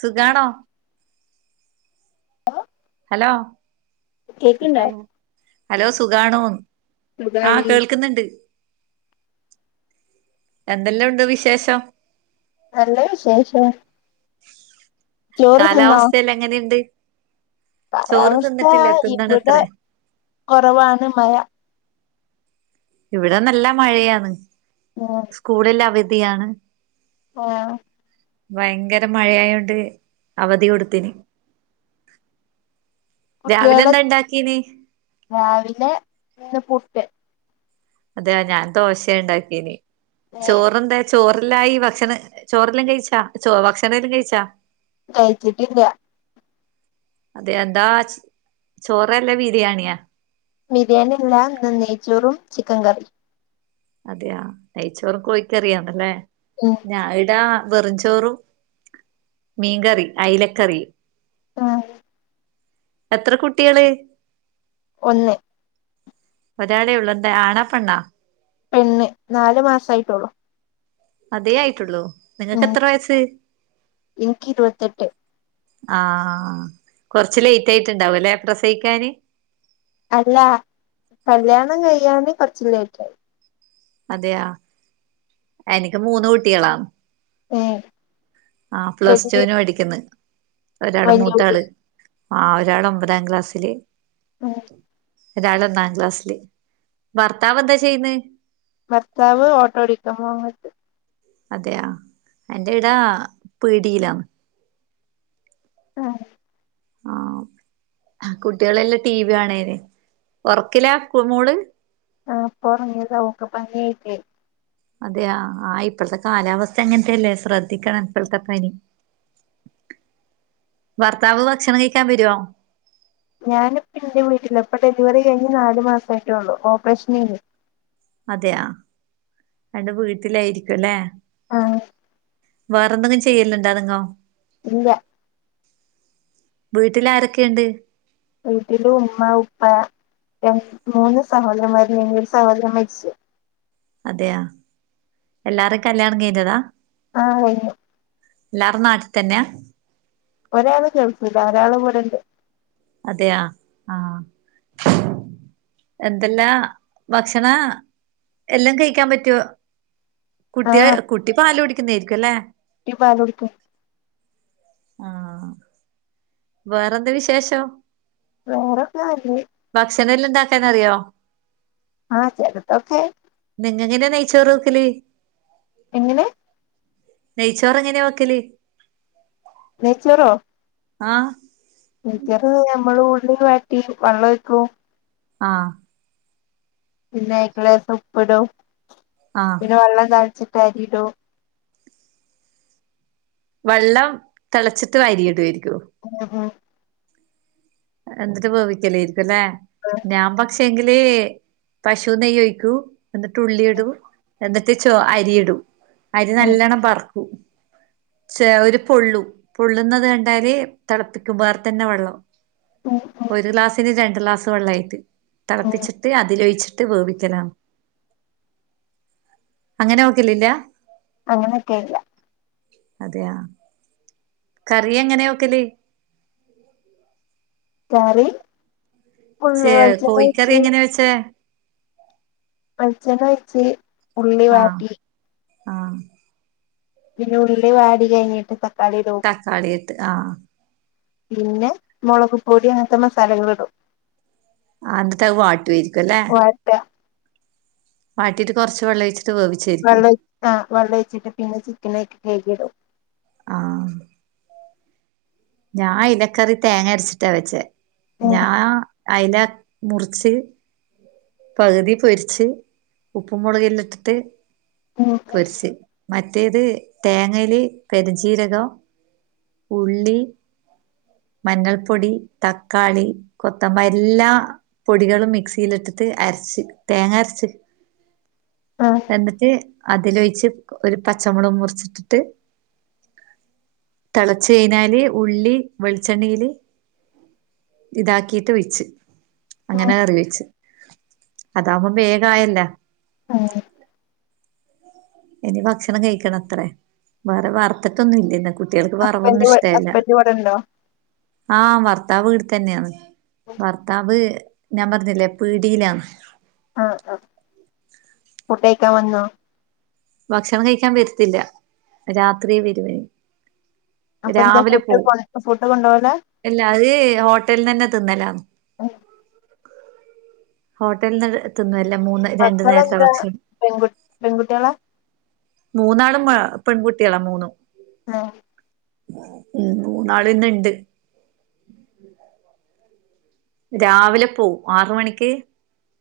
സുഗാണോ. Hello കേക്ക്ണ്ടോ കട്ടയോ hello സുഗാണോന്ന്. ആഹ സുഖാണ് കേൾക്ക്‌ന്ന്ണ്ട്. എന്തെലൊണ്ട് വിശേഷം. നല്ലെ വിശേഷം. ചോറ് തിന്നോ കാലാവസ്ഥെല്ലാം എങ്ങനെയിണ്ട്. കാലാവസ്ഥ ഇവിടെ തിന്നണത്രേ കൊറവാണ് മഴ. ഇവിടെ നല്ല മഴയാണ്. ഓഹ്. സ്കൂളെല്ലാം അവധിയാണ്. ആഹ്. വയങ്കര മഴയായോണ്ട് അവധി കൊടുത്തീന്. രാവിലെ കുട്ടികൾ എന്താ ഇണ്ടാക്കീന് രാവിലെ ഇന്ന് പുട്ട്. അതെയഞാൻ ദോശണ്ടാക്കീന് ഏഹ് ചോറ്ന്താ ചോറെല്ലായി ഭക്ഷണം ചോറെല്ലാം കയിച്ച ഭക്ഷണെല്ലാം കയിച്ചാ? കയിച്ചിട്ടില്ല. അതെ എന്താ ചോറല്ലേ ബിരിയാണിയാ ബിരിയാണിയല്ല ഇന്ന് നെയ്ച്ചോറും ചിക്കൻ കറിയും. അതെയ നെയ്ച്ചോറും കോയിക്കറിയാന്നല്ലേ. ആഹ്. ഞാൻ ഈടാ വെറുംചോറും മീൻകറി അയ്ലക്കറി. ആഹ്. എത്ര കുട്ട്യാള്. ഒന്ന്. ഒരാളെ ഒള്ളു ന്താ ആണാ പെണ്ണാ? പെണ്ണ് നാല് മാസായിട്ടൊള്ളു. അതേ ആയിട്ടുള്ളൂ നിങ്ങക്ക് ഉം എത്ര വയസ്സ്? എനിക്ക് ഇരുപത്തെട്ട് ആഹ് കൊറച്ച് ലേറ്റ് ആയിട്ട്ണ്ടാവുംലെ പ്രസയിക്കാന്? അല്ല കല്യാണം കയ്യാന് കൊറച് ലേറ്റ് ആയി. അതെയാ എനിക്ക് മൂന്ന് കുട്ട്യാളാ. ഏഹ്. ആഹ് വല്യ പ്ലസ്ടുന് പഠിക്ക്‌ന്ന് ഒരാള് വല്യ കുട്ടി മൂത്താള്. ആഹ് ഒരാള് ഒമ്പതാം ക്ലാസ്സില്. ഉം ഒതരാള് ഒന്നാം ക്ലാസ്സില്. ഭർത്താവ് എന്താ ചെയ്യ്ന്ന്? ഭർത്താവ് ഓട്ടോ ഓടിക്കാം മ്പോവ. അതെയ എന്റെ ഈട പീഡിയേലാണ്. ആഹ്. ആ, കുട്ട്യാളെല്ലാ ടിവി കാണേയ്ന്ന്, ഒറക്കില മോള്. ആഹ് പ്പൊ ഒറങ്ങിത ഓക്ക് പനിയആയിട്ട്. അതെയ ആ ഇപ്പോഴത്തെ കാലാവസ്ഥ അങ്ങനത്തെല്ലേ ശ്രദ്ധിക്കണം ഇപ്പോഴത്തെ പനി. ഭർത്താവ് ഭക്ഷണം കഴിക്കാൻ വരുവോ? ഞാനി പ്പം എന്റെ വീട്ടില ഇപ്പൊ ഡെലിവറി കഴിഞ്ഞ് നാല് മാസം ആയ്ട്ടേ ള്ളൂ ഓപ്പറേഷനേനി. അതെയ അന്റെ വീട്ടിലായിരിക്കുംല്ലേ? ആഹ്. വേറെ എന്തെങ്കും ചെയ്യന്നുണ്ടോ നിങ്ങോ. ഇല്ല. വീട്ടിലാരൊക്കെണ്ട്? വീട്ടില് ഉമ്മ ഉപ്പ ര മൂന്ന് സഹോദരന്മാരുണ്ടാന്നു ഇ ഒരു സഹോദരൻ മരിച്ചു. അതെയ എല്ലാരും കല്യാണം കഴിഞ്ഞതാ? ആഹ് കഴിഞ്ഞു. എല്ലാരുംനാട്ടിത്തന്നെയാ? ഒരാൾ ഗൾഫ് ഒരാൾ ഇവിടെ തന്നെ ഉണ്ട്. അതെയ ആഹ്. എന്തെല്ലാ ഭക്ഷണം എല്ലാം കഴിക്കാൻ പറ്റോ? ആ കുട്ടിയ കുട്ടി പാല് കുടിക്കുന്നതായിരിക്കുംല്ലേ. കുട്ടി പാൽ കുടിക്കും. ആഹ്. വേറെന്ത് വിശേഷം? വേറൊക്കെ ആഹ്. ഭക്ഷണം എല്ലാം ഉണ്ടാക്കാന്നറിയോ? ആഹ് ചിലതോക്കെ. നിങ്ങ എങ്ങനെയാ നെയിച്ചോറ്ക്കല്? എങ്ങനെ? നെയച്ചോറെങ്ങനാ വെക്കല്? നെയ്ച്ചോറോ ആഹ് ഈറ്ററ് ഞമ്മള് ഉള്ളി വയറ്റി വള്ളം ഒഴിക്കും ആഹ് പിന്നെ അയ്ക്ക് ലേസം ഉപ്പ്ടും ആഹ് പിന്നെ വള്ളം തൾച്ചിട്ട് അരിടും വള്ളം തളച്ചിട്ട് വാരി ഇടുവായിരിക്കും ഉം എന്ന്ട്ട് വേവിക്കലേരിക്കുല്ലേ ഞാൻ പക്ഷേങ്കില് പശു നെയ്യ ഒഴിക്കൂ എന്നിട്ട് ഉള്ളി ഇടൂ എന്നട്ട് ചോ അരിയിടൂ അരി ഉം നല്ലണം പറക്കൂ ചേ ഒരു പൊള്ളു പൊള്ളുന്നത് കണ്ടാല് തളപ്പിക്കും വേറെ തന്നെ വെള്ളം ഉം ഉം ഒരു ഗ്ലാസ്സിന് രണ്ട് ഗ്ലാസ് വെള്ളവായിട്ട്. ഉം തളപ്പിച്ചിട്ട് അതിലൊഴിച്ചിട്ട് വേവിക്കലാന്ന് അങ്ങനെ ഓക്കലില്ല അങ്ങനെക്കേലില്ല അതെയ കറി എങ്ങനെ വെക്കല് കറി കുള്ളി വെൾച്ചണ്ണ ഒഴിച്ച് എച്ചെ വെൾച്ചെണ്ണ ഒഴിച്ച് ഉള്ളി ആഹ് വാട്ടി ആഹ് പിന്ന ഉള്ളി വാടി കഴിഞ്ഞിട്ട് പ തക്കാളിത്ത് ആഹ് പിന്നെ മൊളക് പൊടി അങ്ങൻത്തെ മസാലകൾ ഇടും. ആ ഇന്നട്ട് അത് വാട്ടുവായിരിക്കു ല്ലെ വാട്ട വാട്ടിട്ട് കൊർച്ച് വെള്ളൊഴിച്ചിട്ട് വേവ് വെള്ളൊയ്ച്ച് ആഹ് വെള്ള ഒഴിച്ചിട്ട് പിന്നെ ചിക്കനയ്ക്ക് കഴികിടും ആഹ് ഞാൻ ഇലക്കറി തേങ്ങ അരച്ചിട്ടാ വെച്ചേ. ഞാ അയില മുറിച്ച് പകുതി പൊരിച്ച് ഉപ്പും മുളകല്ല ഇട്ടിട്ട് ഉം പൊരിച്ച് മറ്റേത് തേങ്ങേല് പെരിഞ്ചീരകം ഉള്ളി മഞ്ഞൾപ്പൊടി, തക്കാളി, കൊത്തമ്പല്ലാ പൊടികളും മിക്സിയിലിട്ടിട്ട് അരച്ച് തേങ്ങ അരച്ച് ആഹ് എന്നിട്ട് അതിലൊഴിച്ച് ഒരു പച്ചമുളക് മുറിച്ചിട്ടിട്ട് തെളച്ചഴിഞ്ഞാല് ഉള്ളി വെളിച്ചെണ്ണയില് ഇതാക്കിട്ട് വിച്ച് അങ്ങനെ കറി വെച്ച് അതാവുമ്പം വേഗയല്ല ഉം ഇനി ഭക്ഷണം കഴിക്കണം അത്രേ വേറെ വർത്തിട്ടൊന്നും ഇല്ലന്ന് കുട്ടിൾക്ക് വറവൊന്നും ഹസ്ബൻഡ് ഇഷ്ടല്ല ഹസ്ബൻഡ് ഇവിടെ ഉണ്ടോ ആഹ ഭർത്താവ് വീട്തന്നെയാണ് ഭർത്താവ് ഞാൻ പറഞ്ഞില്ലേ പിടിയിലാണ് ആഹ ആഹ ഫുഡേക്കാൻ വന്നോ ഭക്ഷണം കഴിക്കാൻ വരത്തില്ല രാത്രി വരുമനി അപ്പൊ എന്താ ഫൂട്ട ഫൂട്ട് കൊണ്ട പോവല അല്ല അത് ഹോട്ടലിന്നെ തിന്നല ഹോട്ടലിന്ന് തിന്നുവല്ലോ മൂന്ന് രണ്ടു നേരത്തെ മക്കളെന്താ ഭക്ഷണം പെൺ പെൺകുടികള മൂന്നാളും ആ പെൺകുട്ടികളാ മൂന്നും ഹ ഉ മൂന്നാളന്ന ഇണ്ട് രാവിലെ പോവും ആര് മണിക്ക്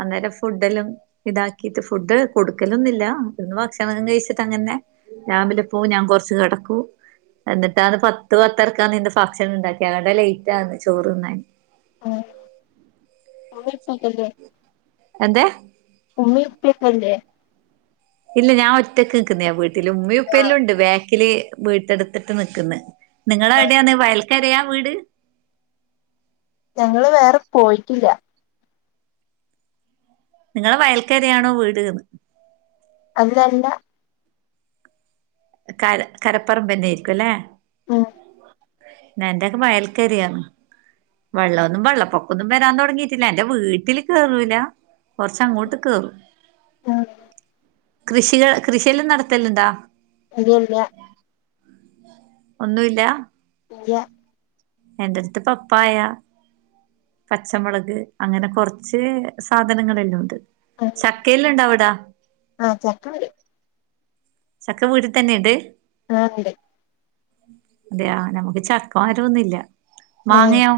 അന്നേരം ഫുഡല്ലും ഇതാക്കിട്ട് ഫുഡ് കൊടുക്കലൊന്നില്ല ഇന്ന് ഭക്ഷണം കഴിച്ചിട്ട് അങ്ങനെ രാവിലെ പോവും ഞാൻ കൊറച്ച് കിടക്കൂ എന്നിട്ടാന്ന് പത്ത് പത്തരക്കന്ന് നിന്റെ ഫംഗ്ഷൻ ഉണ്ടാക്കി അതൊണ്ടാ ലേറ്റ് ആന്ന് ചോറ്ന്നന് ഉമ്മീം ഉപ്പക്കെല്ലെ എന്തേ ഉമ്മീം ഉപ്പക്കെല്ലെ ഇല്ല ഞാൻ ഒറ്റക്ക് നിക്കുന്ന വീട്ടില് ഉമ്മ ആ ഇപ്പല്ലാം ഉണ്ട് ബേക്കില് വീട്ട എടുത്തിട്ട് നിക്കന്ന് നിങ്ങള ആ എവിടെയാന്ന് വയൽക്കരയാ വീട് ഞങ്ങള് വേറെ പോയിറ്റില്ല നിങ്ങളെ വയൽക്കരയാണോ വീട്ന്ന് അല്ല അല്ല കര കരപ്പറമ്പ്ന്നൊയിരിക്കും ല്ലേ ഉം എന്റെൊക്കെ വയൽക്കറയാണ് വെള്ളമൊന്നും വെള്ളപ്പൊക്കൊന്നും വരാൻ തുടങ്ങിയിട്ടില്ല എന്റെ വീട്ടില് കേറൂല കുറച്ച അങ്ങോട്ട് കേറും ആണോ കൃഷികൾ കൃഷിയെല്ലാം നടത്തലുണ്ടാ ഇല്ല ഇല്ല ഒന്നുല്ല ഇല്ല എന്റെ അടുത്ത് പപ്പായ പച്ചമുളക് അങ്ങനെ കൊറച്ച് സാധനങ്ങളെല്ലാം ഉണ്ട് ചക്കെല്ലാം ഉണ്ടോ അവിടെ ആഹ് ചക്ക ഉണ്ട് ചക്ക വീട്ടിൽ തന്നെ ഇണ്ട് ആഹ ഇണ്ട് അതെയാ നമുക്ക് ചക്ക മരമൊന്നും ഇല്ല മാങ്ങയെ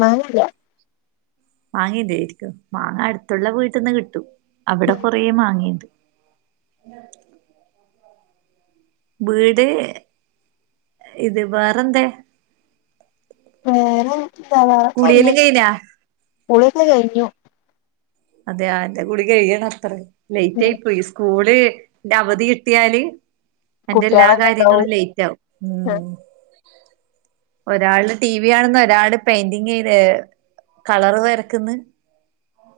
മാങ്ങ ഇല്ല മാങ്ങയുണ്ട് അടുത്തുള്ള വീട്ടിൽന്ന് കിട്ടും അവിടെ കൊറേ മാങ്ങാണ്ട് വീട് ഇത് വേറെന്താ വേറെയൊന്നുല്ല കുളിയെല്ലാം കഴിഞ്ഞാ കുളി യൊക്കെ കഴിഞ്ഞു അതെയോ എന്റെ കുളി കഴിയണം അത്ര ലേറ്റ് ആയി പോയി സ്കൂള് ന്റെ അവധി കിട്ടിയാല് എന്റെ എല്ലാ കുട്ടികളെല്ലാം ഉണ്ടാവും കാര്യങ്ങളും ലേറ്റ് ആവും ഉം ഒരാള് ടി വി കാണുന്ന ഒരാള് പെയിന്റിങ് ചെയ കളർ വരക്ന്ന്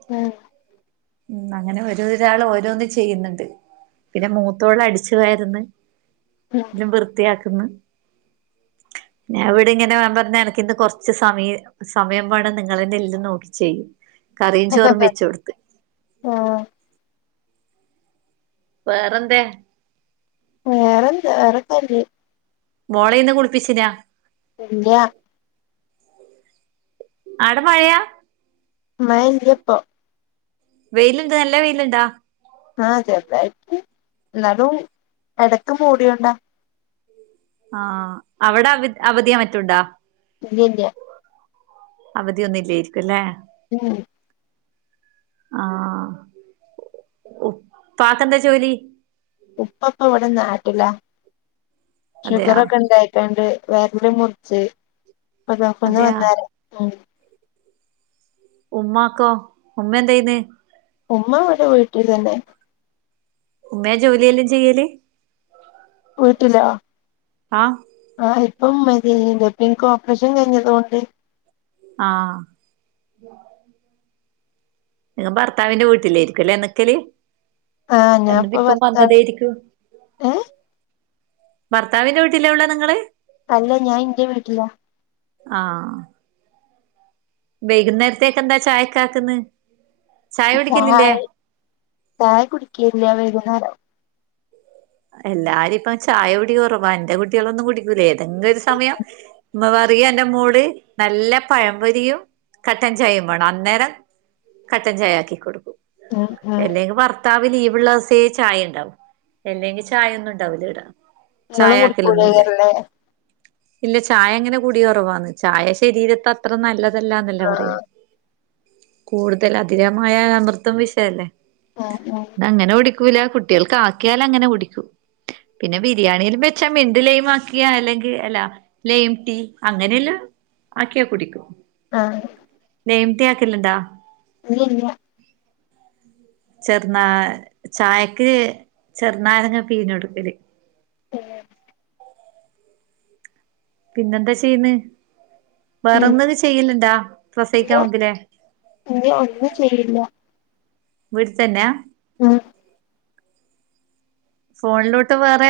[unintelligible] ഉം അങ്ങനെ ഒരോരാള് ഓരോന്ന് ചെയ്യ്ന്ന്ണ്ട്. പിന്നെ മൂത്തോള് അടിച്ച് വാര്ന്ന്. [unintelligible] വൃത്തിയാക്ക്ന്ന് ഞാ ഇവടെ ഇങ്ങനെ ഞാൻ പർഞ്ഞു എനക്ക് ഇന്ന് കൊർച്ച് സമയ സമയം വേണം നിങ്ങളെന്നേല്ലാം നോക്കി ചെയ്യു കറിയും ചോറും വെചോടു ആ വേറന്തേ? വേറെന്താ വേറെ [unintelligible] മോളെ ഇന്ന് കുൾപ്പിച്ചിനാ? ഇല്ല്യാ. അവട മഴയാ? മയല്ല്യ ഇപ്പൊ. വെയ്ല്ണ്ട് നല്ല വെയ്ല്ണ്ടാ? ആഹ് ചെർതായിട്ട് എന്നാലും എടക്ക് മൂടിയൊണ്ടാ. ആഹ് അവടെ അവ അവധിയാ മറ്റുണ്ടാ? ഇല്ല്യ ഇല്ല്യ. അവധിയൊന്നും ഇല്ലേര്ക്കുംല്ലേ. ഉം. ആഹ് ഉപ്പാക്കെന്താ ജോലി? ഉപ്പപ്പ ഇവടെ നാട്ടിലാ അതെയാ ഷുഗറൊക്കെ ഇണ്ടായി രണ്ടു വര്ല് മുർച്ച് പ്പ ഗൾഫ്ന്ന് അതെയാ വന്നാരം ഉം. ഉമ്മാക്കോ ഉമ്മ എന്തയ്യുന്നേ? ഉമ്മവടെ വീട്ടിലന്നെ. ഉമ്മേ ജോലിയെല്ലാം ചെയ്യല്? വ്ട്ടിലോ. ആഹ് ആഹ് ഇപ്പം മ്മേ [unintelligible] പ്പഇൻക്ക് ഓപ്പറേഷം കയ്ഞ്ഞതൊണ്ട് ആഹ്. ഞാ ഭർത്താവിന്റെ വ്ട്ട്ലേര്ക്കുംലെ ന്ക്കല് ആഹ് ഞാൻപ്പ എന്നിട്ട് ഇപ്പൊ ഭർത്താവ് വന്നതേര്ക്കും. ഏഹ് ഭർത്താവിന്റെ വ്ട്ടിലാ ഉള്ളെ നിങ്ങള്? അല്ല ഞാ ഇന്റെ വ്ട്ടിലാ. ആഹ്. വൈകുന്നേര്ത്തേക്കന്താ ചായക്കാക്ക്ന്ന്? ചായ കുടിക്കലില്ലേ ചായി ചായ കുടിക്കലില്ലാ വൈകുന്നേരം. എല്ലാരു ഇപ്പം ചായ കുടി കൊറവാ എന്റെ കുട്ട്യാളൊന്നും കുടിക്കൂലേ ഏതെങ്ക് ഒര് സമയം ഉമ്മ പറയും എന്റെ മോള് നല്ല പഴം പൊരിയും കട്ടൻ ചായേം മാണം അന്നേരം കട്ടൻ ചായ ആക്കി കൊട്ക്കും. ഉം ഉം എല്ലെങ്കി ഭർത്താവ് ലീവ്ള്ളൊസേ ചായണ്ടാവു. എല്ലെങ്കി ചായെന്നും ഇണ്ടാവൂല ഇവിടെ നിങ്ങളും ചായ ആക്കലൊന്നുംല്ല. കുടിക്കൂലേക്കാരല്ലേ ഇല്ലേ ചായ അങ്ങനെ കുടി കൊറവാന്ന് ചായ ശരീരത്ത അത്ര നല്ലതല്ലാന്നല്ലെ ആഹ് പറയാ. കൂടുതൽ അതികമായ അമൃതും വിഷ അല്ലേ. ആഹ് ആഹ് അങ്ങനെ കുടിക്കൂലാ കുട്ട്യാൾക്ക് ആക്കിയാലങ്ങനെ കുടിക്കും. പിന്നെ ബിരിയാണില്ലാം ബെച്ചാ മിന്റ്ലെയ്മാക്കിയാ അല്ലെങ്കി എല്ലാ- ലെയിം ടീ അങ്ങനെല്ലാം ആക്കിയാ കുടിക്കും. ആഹ് ലെയിം ടീ ആക്കല്ണ്ടാ? ഇല്ല ഇല്ല്യാ. ചെറ്നാ ചായക്ക് ചെറ്നാരങ്ങ പീഞ്ഞൊട്ക്കല് ആണ്ലേ? പിന്നെന്താ ചെയ്യ്ന്ന്? പിന്നെ വേറെൊന്നല് ചെയ്യല്ണ്ടാ പ്രസയിക്കാ ആവുമ്പത്തിന്? ഇനി ഒന്നും ചെയ്യില്ല. വീട്ട്തന്നാഹ്? ഉം ഫോണിലോട്ട് വേറെ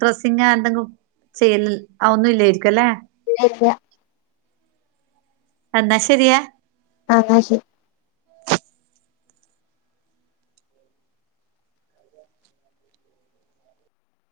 ഡ്രെസ്സിങ് ആൽബങ്ങളും എന്തെങ്കിലും ചെയ്യല് അവൊന്നും ഇല്ലേരിക്കു അല്ലെ? ഇല്ലല്ല്യാ. അന്നാ ശരിയേ ആഹ് ഇന്നാശരി.